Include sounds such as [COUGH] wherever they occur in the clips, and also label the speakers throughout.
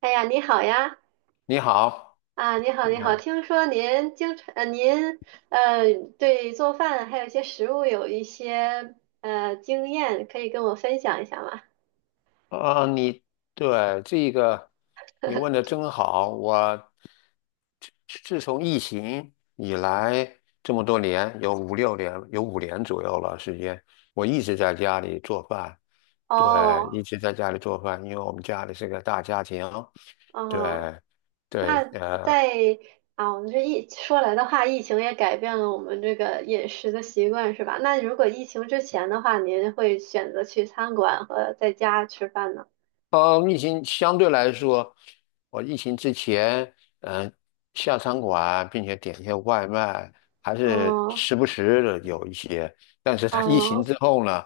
Speaker 1: 哎呀，你好呀！
Speaker 2: 你好，
Speaker 1: 啊，你好，
Speaker 2: 你
Speaker 1: 你好。
Speaker 2: 好，
Speaker 1: 听说您经常，您呃，对做饭还有一些食物有一些经验，可以跟我分享一下吗？
Speaker 2: 啊、你对这个你问的真好，我自从疫情以来这么多年，有五六年，有五年左右了时间，我一直在家里做饭。对，
Speaker 1: 哦，
Speaker 2: 一直在家里做饭，因为我们家里是个大家庭。
Speaker 1: 哦，
Speaker 2: 对，对。
Speaker 1: 那在我们这疫说来的话，疫情也改变了我们这个饮食的习惯，是吧？那如果疫情之前的话，您会选择去餐馆和在家吃饭呢？
Speaker 2: 疫情相对来说，我疫情之前，嗯、下餐馆并且点一些外卖，还是
Speaker 1: 哦，
Speaker 2: 时不时的有一些。但是他疫情
Speaker 1: 哦，
Speaker 2: 之后呢，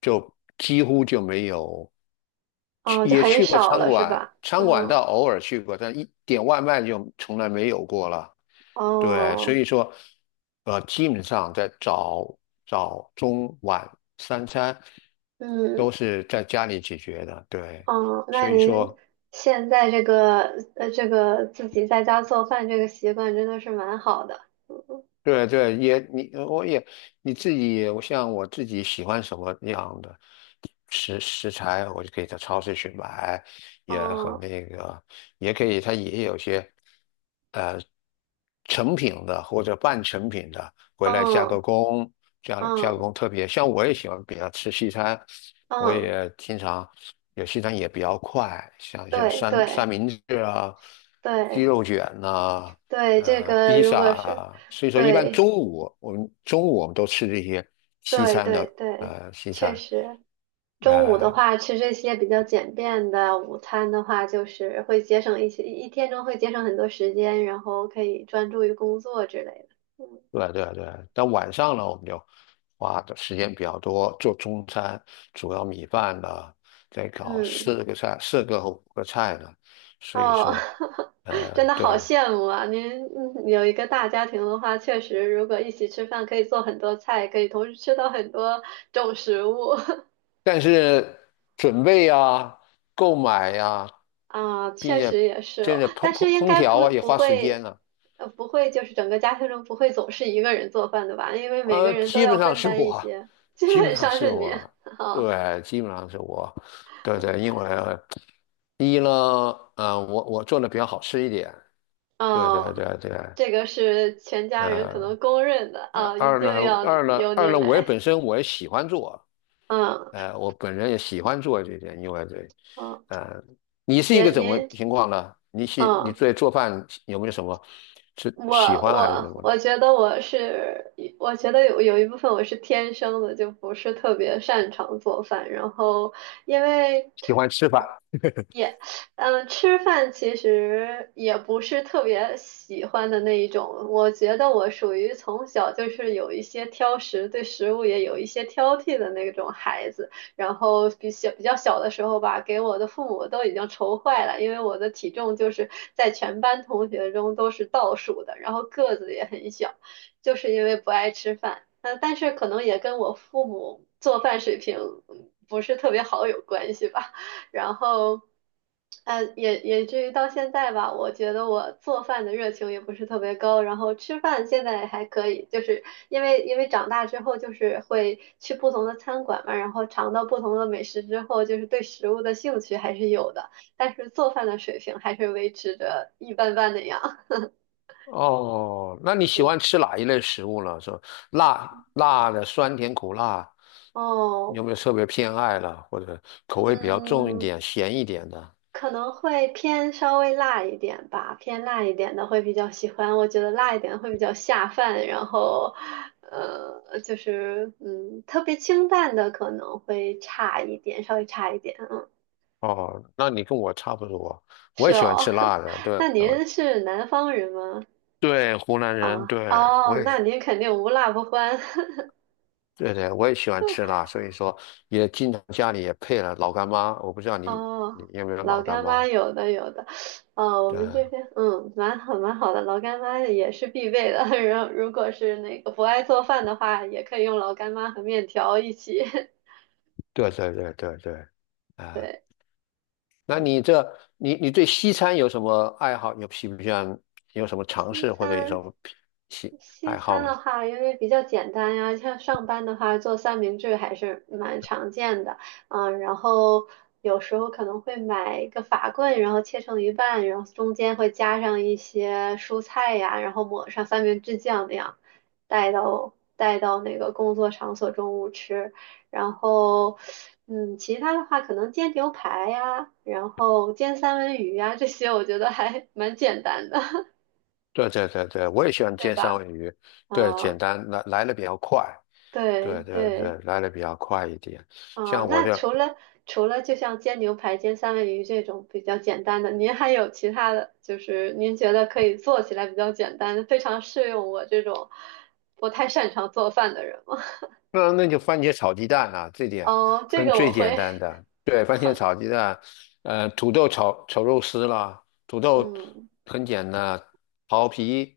Speaker 2: 就几乎就没有
Speaker 1: 哦，
Speaker 2: 去，
Speaker 1: 就
Speaker 2: 也
Speaker 1: 很
Speaker 2: 去过
Speaker 1: 少
Speaker 2: 餐
Speaker 1: 了，是
Speaker 2: 馆，
Speaker 1: 吧？
Speaker 2: 餐馆
Speaker 1: 嗯，
Speaker 2: 倒偶尔去过，但一点外卖就从来没有过了。对，所
Speaker 1: 哦。
Speaker 2: 以说，基本上在早、中、晚三餐都
Speaker 1: 嗯
Speaker 2: 是在家里解决的。对，
Speaker 1: 哦，那
Speaker 2: 所以
Speaker 1: 您
Speaker 2: 说。
Speaker 1: 现在这个这个自己在家做饭这个习惯真的是蛮好的。
Speaker 2: 对对，也你呃我也你自己，我像我自己喜欢什么样的食材，我就可以在超市去买，也很
Speaker 1: 嗯
Speaker 2: 那个，也可以，它也有些。成品的或者半成品的回来加个
Speaker 1: 嗯
Speaker 2: 工，加
Speaker 1: 嗯
Speaker 2: 加个
Speaker 1: 嗯
Speaker 2: 工特别。像我也喜欢比较吃西餐，我
Speaker 1: 嗯，
Speaker 2: 也经常有西餐也比较快，像一些
Speaker 1: 对
Speaker 2: 三三
Speaker 1: 对
Speaker 2: 明治啊、鸡
Speaker 1: 对
Speaker 2: 肉卷呐、
Speaker 1: 对，这个
Speaker 2: 披
Speaker 1: 如
Speaker 2: 萨
Speaker 1: 果是
Speaker 2: 啊。所以说，一般中
Speaker 1: 对
Speaker 2: 午我们中午我们都吃这些西
Speaker 1: 对
Speaker 2: 餐
Speaker 1: 对
Speaker 2: 的
Speaker 1: 对，
Speaker 2: 西
Speaker 1: 确
Speaker 2: 餐。
Speaker 1: 实，中午的
Speaker 2: 呃，
Speaker 1: 话吃这些比较简便的午餐的话，就是会节省一些一天中会节省很多时间，然后可以专注于工作之类的。嗯
Speaker 2: 对啊对啊对啊，但晚上呢，我们就花的时间比较多，做中餐，主要米饭呢，再搞
Speaker 1: 嗯。
Speaker 2: 四个菜，四个和五个菜呢。所以
Speaker 1: 哦，
Speaker 2: 说，
Speaker 1: [LAUGHS] 真的
Speaker 2: 对，
Speaker 1: 好羡慕啊！您嗯有一个大家庭的话，确实，如果一起吃饭，可以做很多菜，可以同时吃到很多种食物 [LAUGHS]
Speaker 2: 但是准备呀、购买呀、
Speaker 1: 啊，
Speaker 2: 并
Speaker 1: 确
Speaker 2: 且
Speaker 1: 实也是
Speaker 2: 这
Speaker 1: 哦。
Speaker 2: 个烹
Speaker 1: 但是
Speaker 2: 烹
Speaker 1: 应
Speaker 2: 烹
Speaker 1: 该
Speaker 2: 调
Speaker 1: 不
Speaker 2: 啊也
Speaker 1: 不
Speaker 2: 花时间
Speaker 1: 会，
Speaker 2: 呢。
Speaker 1: 不会就是整个家庭中不会总是一个人做饭的吧？因为每个人都
Speaker 2: 基
Speaker 1: 要
Speaker 2: 本上
Speaker 1: 分
Speaker 2: 是
Speaker 1: 担一
Speaker 2: 我，
Speaker 1: 些，基
Speaker 2: 基本
Speaker 1: 本
Speaker 2: 上
Speaker 1: 上
Speaker 2: 是
Speaker 1: 是您。
Speaker 2: 我，
Speaker 1: [LAUGHS] 哦
Speaker 2: 对，基本上是我，对对，因为一呢，我做的比较好吃一点。对对
Speaker 1: 哦，
Speaker 2: 对对，
Speaker 1: 这个是全家人可
Speaker 2: 呃，
Speaker 1: 能公认的
Speaker 2: 二
Speaker 1: 啊，一
Speaker 2: 二呢，
Speaker 1: 定要由
Speaker 2: 二
Speaker 1: 您
Speaker 2: 呢，我也
Speaker 1: 来。
Speaker 2: 本身我也喜欢做，
Speaker 1: 嗯
Speaker 2: 我本人也喜欢做这些，因为对。
Speaker 1: 嗯，
Speaker 2: 呃，你是一
Speaker 1: 也
Speaker 2: 个怎么
Speaker 1: 您
Speaker 2: 情况呢？你
Speaker 1: 嗯。
Speaker 2: 对做饭有没有什么是
Speaker 1: 我
Speaker 2: 喜欢还是什
Speaker 1: 我
Speaker 2: 么呢？
Speaker 1: 我觉得我是，我觉得有一部分我是天生的，就不是特别擅长做饭。然后因为
Speaker 2: 喜欢吃饭。[LAUGHS]
Speaker 1: 嗯，吃饭其实也不是特别喜欢的那一种。我觉得我属于从小就是有一些挑食，对食物也有一些挑剔的那种孩子。然后比较小的时候吧，给我的父母都已经愁坏了，因为我的体重就是在全班同学中都是倒数的，然后个子也很小，就是因为不爱吃饭。那但是可能也跟我父母做饭水平嗯不是特别好有关系吧。然后，也至于到现在吧，我觉得我做饭的热情也不是特别高，然后吃饭现在还可以，就是因为长大之后就是会去不同的餐馆嘛，然后尝到不同的美食之后，就是对食物的兴趣还是有的，但是做饭的水平还是维持着一般般那样。
Speaker 2: 哦，那你
Speaker 1: [LAUGHS]
Speaker 2: 喜
Speaker 1: 嗯，
Speaker 2: 欢吃哪一类食物呢？是吧，辣的、酸甜苦辣，
Speaker 1: 哦，
Speaker 2: 有没有特别偏爱了，或者口味比较重一
Speaker 1: 嗯。
Speaker 2: 点、咸一点的？
Speaker 1: 可能会偏稍微辣一点吧，偏辣一点的会比较喜欢。我觉得辣一点会比较下饭，然后，就是嗯，特别清淡的可能会差一点，稍微差一点。嗯，
Speaker 2: 哦，那你跟我差不多，我
Speaker 1: 是
Speaker 2: 也喜欢
Speaker 1: 哦。
Speaker 2: 吃辣的。对，
Speaker 1: [LAUGHS] 那
Speaker 2: 我
Speaker 1: 您是南方人吗？
Speaker 2: 对，湖南
Speaker 1: 啊，
Speaker 2: 人，对，我
Speaker 1: 哦，
Speaker 2: 也，
Speaker 1: 那您肯定无辣不欢。[LAUGHS]
Speaker 2: 对对，我也喜欢吃辣，所以说也经常家里也配了老干妈。我不知道你
Speaker 1: 哦，
Speaker 2: 有没有老
Speaker 1: 老
Speaker 2: 干
Speaker 1: 干妈
Speaker 2: 妈？
Speaker 1: 有的有的，哦，我
Speaker 2: 对，
Speaker 1: 们这边嗯蛮好蛮好的，老干妈也是必备的。[LAUGHS] 然后如果是那个不爱做饭的话，也可以用老干妈和面条一起。[LAUGHS]
Speaker 2: 对对对对对。啊，
Speaker 1: 对，
Speaker 2: 那
Speaker 1: 嗯
Speaker 2: 你这你你对西餐有什么爱好？有喜不喜欢？有什么尝
Speaker 1: 西
Speaker 2: 试或者有什
Speaker 1: 餐
Speaker 2: 么
Speaker 1: 西
Speaker 2: 爱
Speaker 1: 餐
Speaker 2: 好呢？
Speaker 1: 的话，因为比较简单呀，像上班的话做三明治还是蛮常见的，嗯，然后有时候可能会买一个法棍，然后切成一半，然后中间会加上一些蔬菜呀，然后抹上三明治酱那样，带到那个工作场所中午吃，然后嗯，其他的话可能煎牛排呀，然后煎三文鱼呀，这些我觉得还 [LAUGHS] 蛮简单的，
Speaker 2: 对对对对，我也喜
Speaker 1: [LAUGHS]
Speaker 2: 欢
Speaker 1: 对
Speaker 2: 煎三
Speaker 1: 吧？
Speaker 2: 文鱼，对，简
Speaker 1: 啊、
Speaker 2: 单来的比较快，
Speaker 1: 对
Speaker 2: 对对对，
Speaker 1: 对
Speaker 2: 来的比较快一点。
Speaker 1: 啊，
Speaker 2: 像我
Speaker 1: 那
Speaker 2: 就
Speaker 1: 除了除了就像煎牛排、煎三文鱼这种比较简单的，您还有其他的，就是您觉得可以做起来比较简单，非常适用我这种不太擅长做饭的人吗？
Speaker 2: 那那就番茄炒鸡蛋啊，这
Speaker 1: [LAUGHS]
Speaker 2: 点
Speaker 1: 哦，这
Speaker 2: 很
Speaker 1: 个我
Speaker 2: 最简
Speaker 1: 会，
Speaker 2: 单的。对，番茄
Speaker 1: [LAUGHS]
Speaker 2: 炒鸡蛋，土豆炒肉丝啦，土豆
Speaker 1: 嗯
Speaker 2: 很简单，刨皮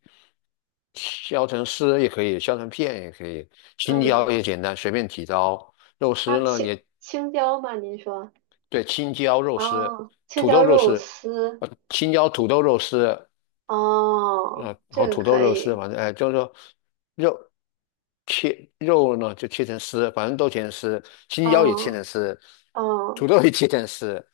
Speaker 2: 削成丝也可以，削成片也可以，青椒
Speaker 1: 嗯，
Speaker 2: 也简单，随便几刀。肉丝
Speaker 1: 啊
Speaker 2: 呢也
Speaker 1: 青椒吗？您说
Speaker 2: 对，青椒肉丝、
Speaker 1: 哦，青
Speaker 2: 土
Speaker 1: 椒
Speaker 2: 豆肉
Speaker 1: 肉
Speaker 2: 丝，
Speaker 1: 丝
Speaker 2: 青椒土豆肉丝，
Speaker 1: 哦，这
Speaker 2: 和
Speaker 1: 个
Speaker 2: 土豆
Speaker 1: 可
Speaker 2: 肉丝，
Speaker 1: 以，
Speaker 2: 反正哎，就是说肉切肉呢就切成丝，反正都切成丝，青椒也切
Speaker 1: 哦
Speaker 2: 成丝，
Speaker 1: 哦
Speaker 2: 土豆也切成丝，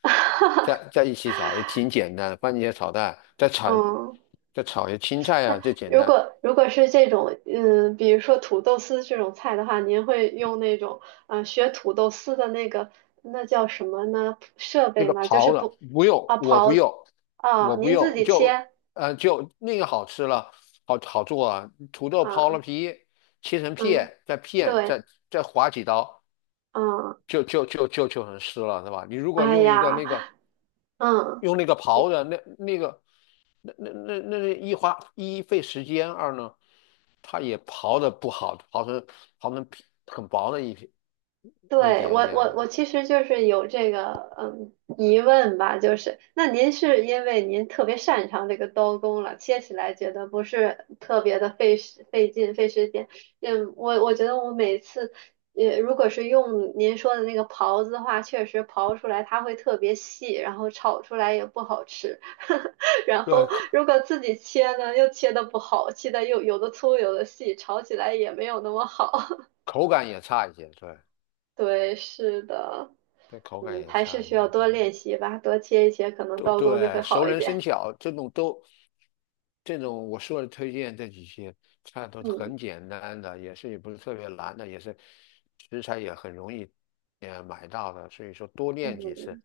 Speaker 2: 在一起炒也挺简单的，番茄炒蛋，
Speaker 1: 哦。嗯
Speaker 2: 再炒些青
Speaker 1: [LAUGHS]
Speaker 2: 菜啊，
Speaker 1: 那
Speaker 2: 最简单。
Speaker 1: 如果是这种，嗯，比如说土豆丝这种菜的话，您会用那种，嗯、学土豆丝的那个，那叫什么呢？设
Speaker 2: 那
Speaker 1: 备
Speaker 2: 个
Speaker 1: 吗？就是
Speaker 2: 刨的，
Speaker 1: 不，
Speaker 2: 不用，
Speaker 1: 啊，
Speaker 2: 我不
Speaker 1: 刨子
Speaker 2: 用，
Speaker 1: 啊，
Speaker 2: 我不
Speaker 1: 您自
Speaker 2: 用，
Speaker 1: 己
Speaker 2: 就
Speaker 1: 切
Speaker 2: 就那个好吃了，好好做啊。土豆刨了
Speaker 1: 啊，
Speaker 2: 皮，切成
Speaker 1: 嗯，
Speaker 2: 片，再片，
Speaker 1: 对，
Speaker 2: 再再划几刀，
Speaker 1: 嗯，
Speaker 2: 就很湿了，对吧？你如果
Speaker 1: 哎
Speaker 2: 用一个
Speaker 1: 呀，
Speaker 2: 那个
Speaker 1: 嗯。
Speaker 2: 用那个刨的，那一花一费时间，二呢，它也刨的不好，刨成皮很薄的一片，一
Speaker 1: 对，
Speaker 2: 点
Speaker 1: 我
Speaker 2: 一点
Speaker 1: 我我
Speaker 2: 啊。
Speaker 1: 其实就是有这个嗯疑问吧，就是那您是因为您特别擅长这个刀工了，切起来觉得不是特别的费时费劲费时间。嗯，我觉得我每次也如果是用您说的那个刨子的话，确实刨出来它会特别细，然后炒出来也不好吃。[LAUGHS] 然
Speaker 2: 对，
Speaker 1: 后如果自己切呢，又切的不好，切的又有的粗有的细，炒起来也没有那么好。
Speaker 2: 口感也差一些，对。
Speaker 1: 对，是的，
Speaker 2: 对，口感
Speaker 1: 嗯，
Speaker 2: 也
Speaker 1: 还是
Speaker 2: 差一
Speaker 1: 需
Speaker 2: 点，
Speaker 1: 要多
Speaker 2: 等等，
Speaker 1: 练习吧，多切一切，可能
Speaker 2: 都
Speaker 1: 刀工就会
Speaker 2: 对，
Speaker 1: 好
Speaker 2: 熟
Speaker 1: 一
Speaker 2: 能生
Speaker 1: 点。
Speaker 2: 巧，这种我说的推荐这几些菜都是
Speaker 1: 嗯
Speaker 2: 很简单的，也是也不是特别难的，也是食材也很容易，买到的，所以说多练几次。
Speaker 1: 嗯，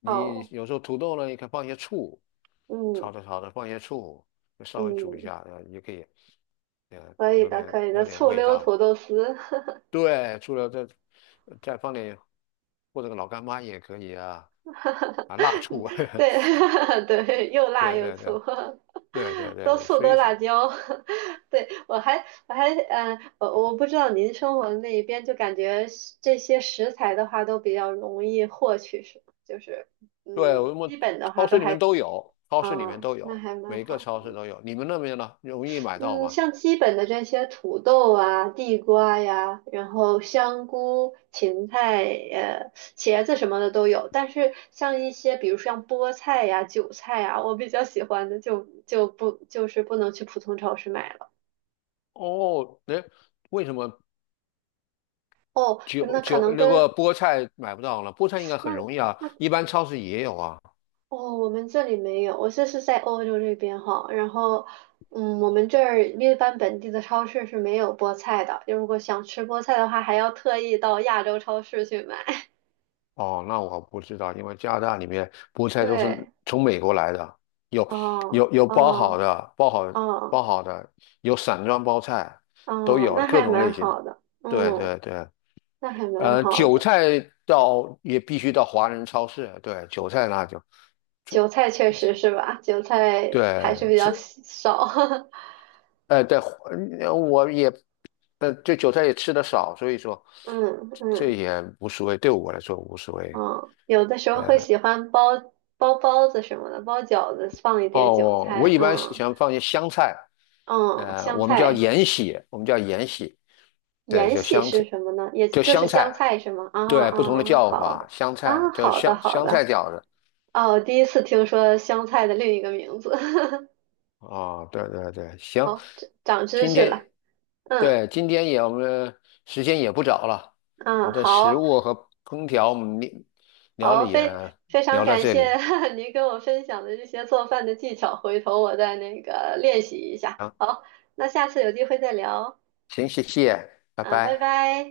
Speaker 2: 你
Speaker 1: 好，
Speaker 2: 有时候土豆呢，你可以放些醋，
Speaker 1: 嗯
Speaker 2: 炒着炒着放些醋，稍微煮一
Speaker 1: 嗯，
Speaker 2: 下，也可以，
Speaker 1: 可以的，可以的，
Speaker 2: 有点
Speaker 1: 醋
Speaker 2: 味
Speaker 1: 溜土
Speaker 2: 道。
Speaker 1: 豆丝，[LAUGHS]
Speaker 2: 对，除了这，再放点或者个老干妈也可以啊。啊，辣
Speaker 1: 嗯
Speaker 2: 醋。
Speaker 1: 对
Speaker 2: [LAUGHS]
Speaker 1: [LAUGHS] 对，又辣
Speaker 2: 对
Speaker 1: 又
Speaker 2: 对对
Speaker 1: 醋，
Speaker 2: 对对
Speaker 1: [LAUGHS] 多
Speaker 2: 对，
Speaker 1: 醋
Speaker 2: 所
Speaker 1: 多
Speaker 2: 以说，
Speaker 1: 辣椒。[LAUGHS] 对，我还嗯，我我不知道您生活的那一边，就感觉是这些食材的话都比较容易获取，是吗就是
Speaker 2: 对
Speaker 1: 嗯，
Speaker 2: 我们
Speaker 1: 基本的
Speaker 2: 超
Speaker 1: 话都
Speaker 2: 市里面
Speaker 1: 还
Speaker 2: 都有，超市里面
Speaker 1: 嗯，
Speaker 2: 都
Speaker 1: 那
Speaker 2: 有，
Speaker 1: 还蛮
Speaker 2: 每个
Speaker 1: 好。
Speaker 2: 超市都有。你们那边呢，容易买到
Speaker 1: 嗯，
Speaker 2: 吗？
Speaker 1: 像基本的这些土豆啊、地瓜呀，然后香菇、芹菜、茄子什么的都有。但是像一些，比如像菠菜呀、韭菜呀，我比较喜欢的就就不不能去普通超市买了。
Speaker 2: 哦，哎，为什么
Speaker 1: 哦，
Speaker 2: 韭
Speaker 1: 那可
Speaker 2: 韭
Speaker 1: 能
Speaker 2: 那个
Speaker 1: 跟
Speaker 2: 菠菜买不到呢？菠菜应该很
Speaker 1: 那。
Speaker 2: 容易啊，一般超市也有啊。
Speaker 1: 哦，我们这里没有，我这是在欧洲这边哈，然后，嗯，我们这儿一般本地的超市是没有菠菜的，就如果想吃菠菜的话，还要特意到亚洲超市去买。[LAUGHS]
Speaker 2: 哦，那我不知道，因为加拿大里面菠菜都是
Speaker 1: 对，
Speaker 2: 从美国来的，有
Speaker 1: 哦，
Speaker 2: 有包好
Speaker 1: 哦，
Speaker 2: 的，
Speaker 1: 哦，
Speaker 2: 包好的，有散装包菜，都
Speaker 1: 哦，
Speaker 2: 有
Speaker 1: 那
Speaker 2: 各
Speaker 1: 还
Speaker 2: 种
Speaker 1: 蛮
Speaker 2: 类型的。
Speaker 1: 好的，
Speaker 2: 对
Speaker 1: 嗯，
Speaker 2: 对对，
Speaker 1: 那还蛮好
Speaker 2: 韭
Speaker 1: 的。
Speaker 2: 菜到也必须到华人超市，对，韭菜那就
Speaker 1: 韭菜确实是吧，韭菜还是
Speaker 2: 对
Speaker 1: 比较
Speaker 2: 吃，
Speaker 1: 稀少，[LAUGHS]
Speaker 2: 呃，对，呃我也，呃，对韭菜也吃的少，所以说
Speaker 1: 嗯
Speaker 2: 这
Speaker 1: 嗯
Speaker 2: 也无所谓，对我来说无所谓。
Speaker 1: 嗯，有的时候会喜欢包包子什么的，包饺子放一点
Speaker 2: 哦，
Speaker 1: 韭
Speaker 2: 我我
Speaker 1: 菜，
Speaker 2: 一般
Speaker 1: 嗯。
Speaker 2: 喜欢放些香菜，
Speaker 1: 嗯，香
Speaker 2: 我们叫
Speaker 1: 菜
Speaker 2: 芫荽，我们叫芫荽，对，
Speaker 1: 延
Speaker 2: 叫
Speaker 1: 禧
Speaker 2: 香
Speaker 1: 是
Speaker 2: 菜，
Speaker 1: 什么呢？也
Speaker 2: 叫
Speaker 1: 就是
Speaker 2: 香菜，
Speaker 1: 香菜是吗？啊
Speaker 2: 对，
Speaker 1: 啊
Speaker 2: 不同的
Speaker 1: 啊，
Speaker 2: 叫
Speaker 1: 好
Speaker 2: 法，
Speaker 1: 的
Speaker 2: 香菜
Speaker 1: 啊，
Speaker 2: 叫
Speaker 1: 好的好
Speaker 2: 香
Speaker 1: 的。
Speaker 2: 菜饺子，
Speaker 1: 哦，我第一次听说香菜的另一个名字，[LAUGHS]
Speaker 2: 哦，对对对，行。
Speaker 1: 好，长长知
Speaker 2: 今
Speaker 1: 识
Speaker 2: 天，
Speaker 1: 了。嗯
Speaker 2: 对，今天也我们时间也不早了，我
Speaker 1: 嗯，
Speaker 2: 们的食
Speaker 1: 好
Speaker 2: 物和空调我们聊聊了
Speaker 1: 好，
Speaker 2: 也
Speaker 1: 非常
Speaker 2: 聊到
Speaker 1: 感
Speaker 2: 这
Speaker 1: 谢
Speaker 2: 里。
Speaker 1: [LAUGHS] 您跟我分享的这些做饭的技巧，回头我再那个练习一下。
Speaker 2: 啊，
Speaker 1: 那下次有机会再聊
Speaker 2: 行，谢谢，拜
Speaker 1: 啊，拜
Speaker 2: 拜。
Speaker 1: 拜。